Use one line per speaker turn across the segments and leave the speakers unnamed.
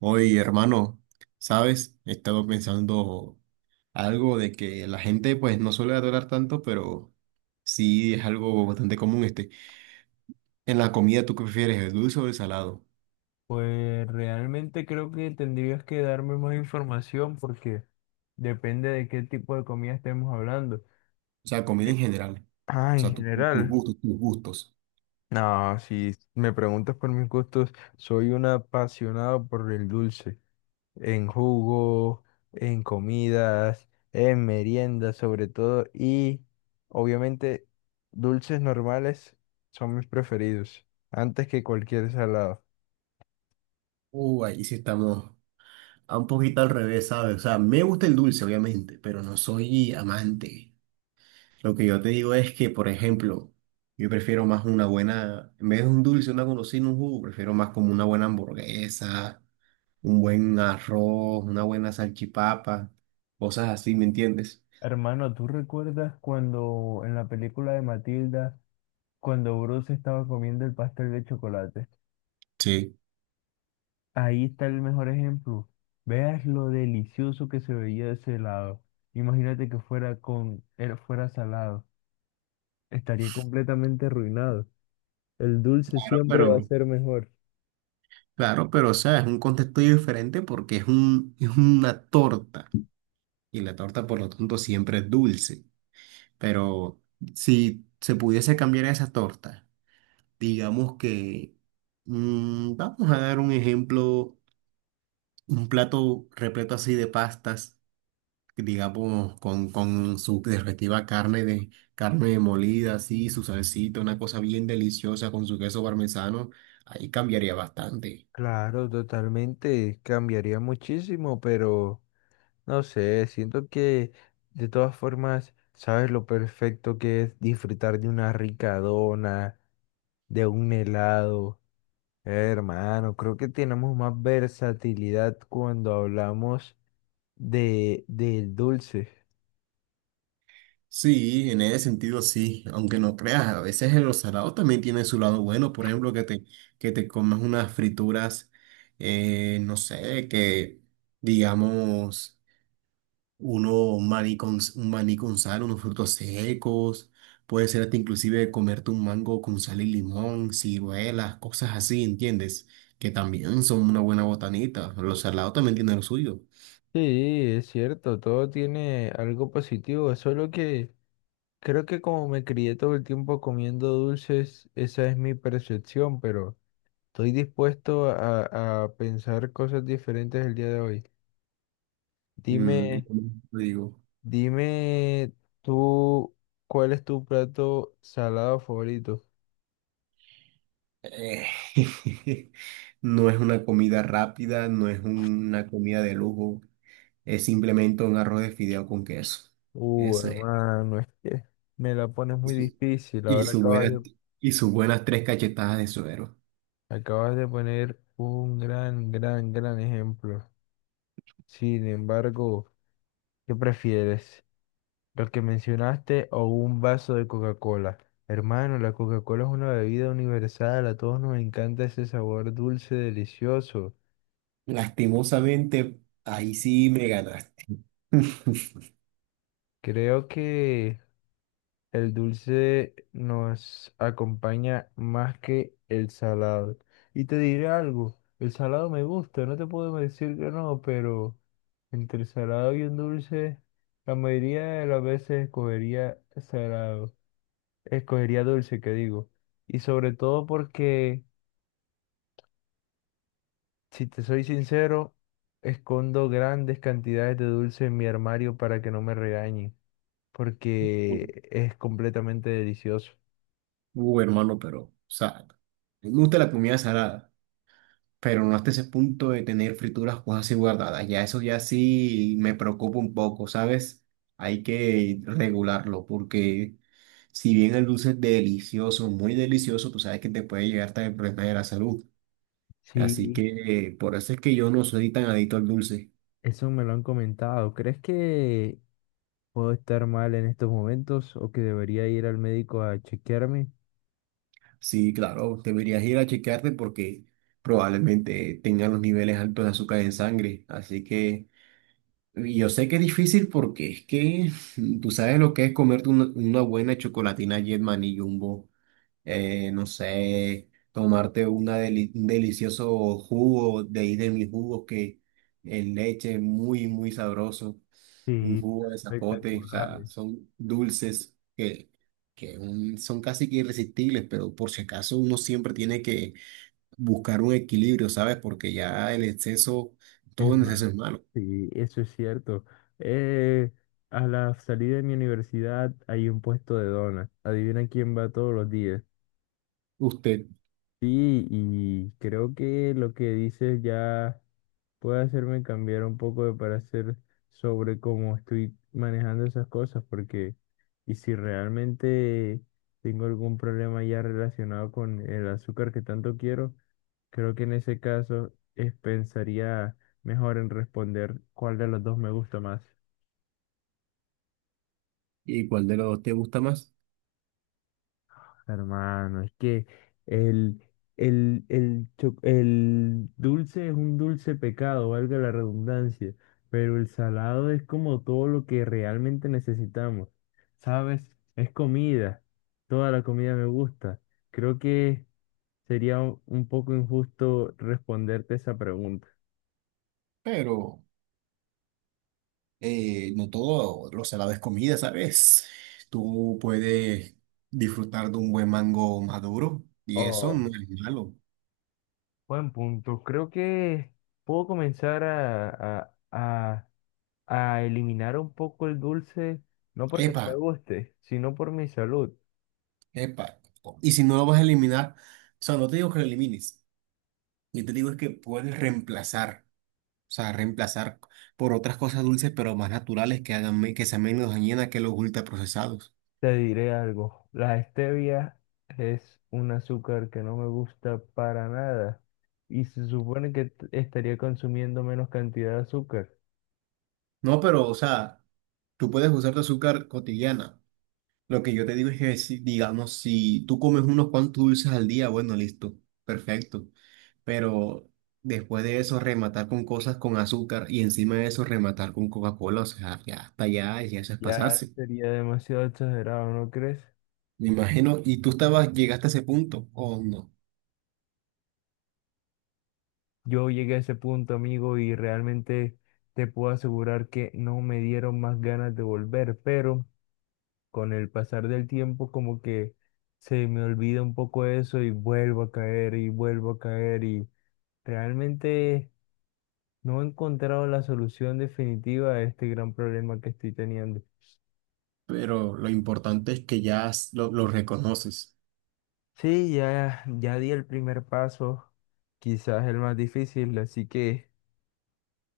Oye, hermano, ¿sabes? He estado pensando algo de que la gente pues no suele adorar tanto, pero sí es algo bastante común este. En la comida, ¿tú qué prefieres, el dulce o el salado?
Pues realmente creo que tendrías que darme más información porque depende de qué tipo de comida estemos hablando.
O sea, comida
Sí.
en general.
Ah,
O
en
sea, tus
general.
gustos, tus gustos.
No, si me preguntas por mis gustos, soy un apasionado por el dulce, en jugo, en comidas, en meriendas sobre todo, y obviamente dulces normales son mis preferidos, antes que cualquier salado.
Ahí sí estamos a un poquito al revés, ¿sabes? O sea, me gusta el dulce, obviamente, pero no soy amante. Lo que yo te digo es que, por ejemplo, yo prefiero más una buena, en vez de un dulce, una golosina, un jugo, prefiero más como una buena hamburguesa, un buen arroz, una buena salchipapa, cosas así, ¿me entiendes?
Hermano, ¿tú recuerdas cuando en la película de Matilda, cuando Bruce estaba comiendo el pastel de chocolate?
Sí.
Ahí está el mejor ejemplo. Veas lo delicioso que se veía ese helado. Imagínate que fuera fuera salado. Estaría completamente arruinado. El dulce
Claro,
siempre va a
pero,
ser mejor.
claro, pero, o sea, es un contexto diferente porque es una torta y la torta, por lo tanto, siempre es dulce. Pero si se pudiese cambiar esa torta, digamos que, vamos a dar un ejemplo. Un plato repleto así de pastas, digamos, con su respectiva carne molida, así, su salsita, una cosa bien deliciosa con su queso parmesano, ahí cambiaría bastante.
Claro, totalmente, cambiaría muchísimo, pero no sé, siento que de todas formas sabes lo perfecto que es disfrutar de una rica dona, de un helado. Hermano, creo que tenemos más versatilidad cuando hablamos del dulce.
Sí, en ese sentido sí, aunque no creas, a veces el salado también tiene su lado bueno, por ejemplo, que te comas unas frituras, no sé, que digamos un maní con sal, unos frutos secos, puede ser hasta inclusive comerte un mango con sal y limón, ciruelas, cosas así, ¿entiendes? Que también son una buena botanita. Los salados también tienen lo suyo.
Sí, es cierto, todo tiene algo positivo, solo que creo que como me crié todo el tiempo comiendo dulces, esa es mi percepción, pero estoy dispuesto a pensar cosas diferentes el día de hoy.
Mm, y
Dime,
como te digo,
dime tú, ¿cuál es tu plato salado favorito?
eh, no es una comida rápida, no es una comida de lujo, es simplemente un arroz de fideo con queso. Eso es.
Hermano, es que me la pones
Y
muy
su-
difícil.
y
Ahora
su buena- y sus buenas 3 cachetadas de suero.
acabas de poner un gran, gran, gran ejemplo. Sin embargo, ¿qué prefieres? ¿Lo que mencionaste o un vaso de Coca-Cola? Hermano, la Coca-Cola es una bebida universal. A todos nos encanta ese sabor dulce, delicioso.
Lastimosamente, ahí sí me ganaste.
Creo que el dulce nos acompaña más que el salado. Y te diré algo, el salado me gusta, no te puedo decir que no, pero entre el salado y un dulce, la mayoría de las veces escogería dulce, que digo. Y sobre todo porque, si te soy sincero, escondo grandes cantidades de dulce en mi armario para que no me regañen, porque es completamente delicioso.
Hermano, pero, o sea, me gusta la comida salada, pero no hasta ese punto de tener frituras cosas así guardadas. Ya eso ya sí me preocupa un poco, ¿sabes? Hay que regularlo porque si bien el dulce es delicioso, muy delicioso, tú sabes que te puede llegar hasta el problema de la salud. Así
Sí,
que por eso es que yo no soy tan adicto al dulce.
eso me lo han comentado. ¿Crees que puedo estar mal en estos momentos o que debería ir al médico a chequearme?
Sí, claro, deberías ir a chequearte porque probablemente tengan los niveles altos de azúcar en sangre. Así que y yo sé que es difícil porque es que tú sabes lo que es comerte una buena chocolatina Jetman y Jumbo, no sé, tomarte un delicioso jugo de ahí de mis jugos que en leche muy, muy sabroso, un
Sí,
jugo de zapote, o
espectacular.
sea, son dulces que, son casi que irresistibles, pero por si acaso uno siempre tiene que buscar un equilibrio, ¿sabes? Porque ya el exceso, todo
Es
en exceso
malo.
es malo.
Sí, eso es cierto. Eh, a la salida de mi universidad hay un puesto de donas. Adivina quién va todos los días.
¿Usted?
Sí, y creo que lo que dices ya puede hacerme cambiar un poco de parecer sobre cómo estoy manejando esas cosas, porque si realmente tengo algún problema ya relacionado con el azúcar que tanto quiero, creo que en ese pensaría mejor en responder cuál de los dos me gusta más.
¿Y cuál de los dos te gusta más?
Hermano, es que el, el dulce es un dulce pecado, valga la redundancia, pero el salado es como todo lo que realmente necesitamos, ¿sabes? Es comida, toda la comida me gusta. Creo que sería un poco injusto responderte esa pregunta.
Pero... no todo lo salado es comida, ¿sabes? Tú puedes disfrutar de un buen mango maduro y eso
Oh,
no es malo.
buen punto. Creo que puedo comenzar a eliminar un poco el dulce, no porque no
Epa,
me guste, sino por mi salud.
epa. Y si no lo vas a eliminar, o sea, no te digo que lo elimines, yo te digo es que puedes reemplazar, o sea, reemplazar por otras cosas dulces pero más naturales que hagan, que sean menos dañinas que los ultraprocesados.
Te diré algo, la stevia es un azúcar que no me gusta para nada y se supone que estaría consumiendo menos cantidad de azúcar.
No, pero, o sea, tú puedes usar tu azúcar cotidiana. Lo que yo te digo es que, si, digamos, si tú comes unos cuantos dulces al día, bueno, listo, perfecto. Pero después de eso, rematar con cosas con azúcar y encima de eso, rematar con Coca-Cola, o sea, ya hasta allá, ya eso es
Ya
pasarse.
sería demasiado exagerado, ¿no crees?
Me imagino, y tú estabas, llegaste a ese punto, o no.
Yo llegué a ese punto, amigo, y realmente te puedo asegurar que no me dieron más ganas de volver, pero con el pasar del tiempo como que se me olvida un poco eso y vuelvo a caer y vuelvo a caer y realmente no he encontrado la solución definitiva a este gran problema que estoy teniendo.
Pero lo importante es que lo reconoces.
Sí, ya di el primer paso, quizás el más difícil, así que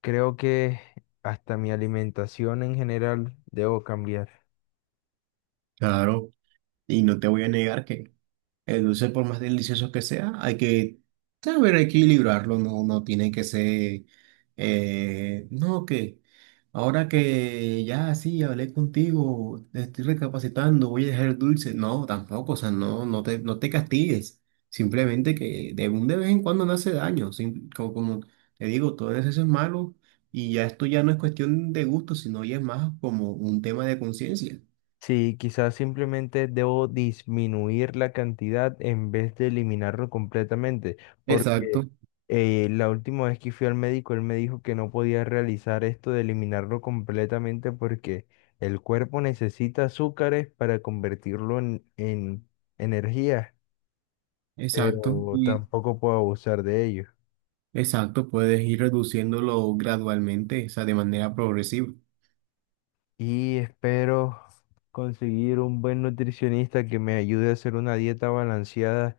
creo que hasta mi alimentación en general debo cambiar.
Claro, y no te voy a negar. El dulce, por más delicioso que sea, hay que saber equilibrarlo, no, no tiene que ser, no, que ahora que ya sí hablé contigo, estoy recapacitando, voy a dejar el dulce. No, tampoco, o sea, no te castigues. Simplemente que de un de vez en cuando no hace daño. Como, como te digo, todo eso es malo y ya esto ya no es cuestión de gusto, sino ya es más como un tema de conciencia.
Sí, quizás simplemente debo disminuir la cantidad en vez de eliminarlo completamente, porque
Exacto,
la última vez que fui al médico, él me dijo que no podía realizar esto de eliminarlo completamente porque el cuerpo necesita azúcares para convertirlo en energía,
exacto.
pero
Y
tampoco puedo abusar de ello.
exacto, puedes ir reduciéndolo gradualmente, o sea, de manera progresiva.
Y espero conseguir un buen nutricionista que me ayude a hacer una dieta balanceada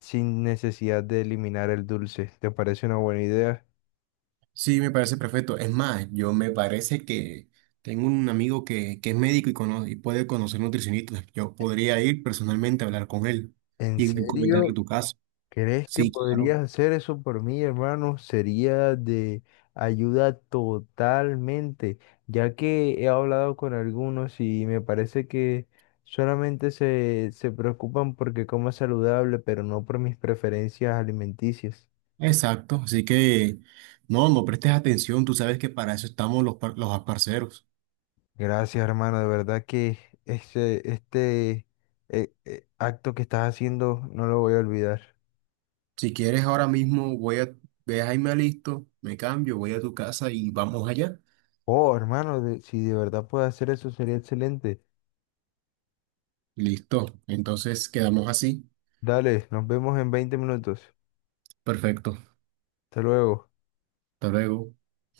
sin necesidad de eliminar el dulce. ¿Te parece una buena idea?
Sí, me parece perfecto. Es más, yo me parece que tengo un amigo que es médico y, y puede conocer nutricionistas. Yo podría ir personalmente a hablar con él
¿En
y comentarle
serio?
tu caso.
¿Crees que
Sí, claro.
podrías hacer eso por mí, hermano? Sería de ayuda totalmente, ya que he hablado con algunos y me parece que solamente se preocupan porque como saludable, pero no por mis preferencias alimenticias.
Exacto, así que no prestes atención, tú sabes que para eso estamos los, los parceros.
Gracias, hermano. De verdad que este acto que estás haciendo no lo voy a olvidar.
Si quieres, ahora mismo voy a, deja y me listo, me cambio, voy a tu casa y vamos allá.
Oh, hermano, si de verdad puedo hacer eso sería excelente.
Listo, entonces quedamos así.
Dale, nos vemos en 20 minutos.
Perfecto.
Hasta luego.
Hasta luego.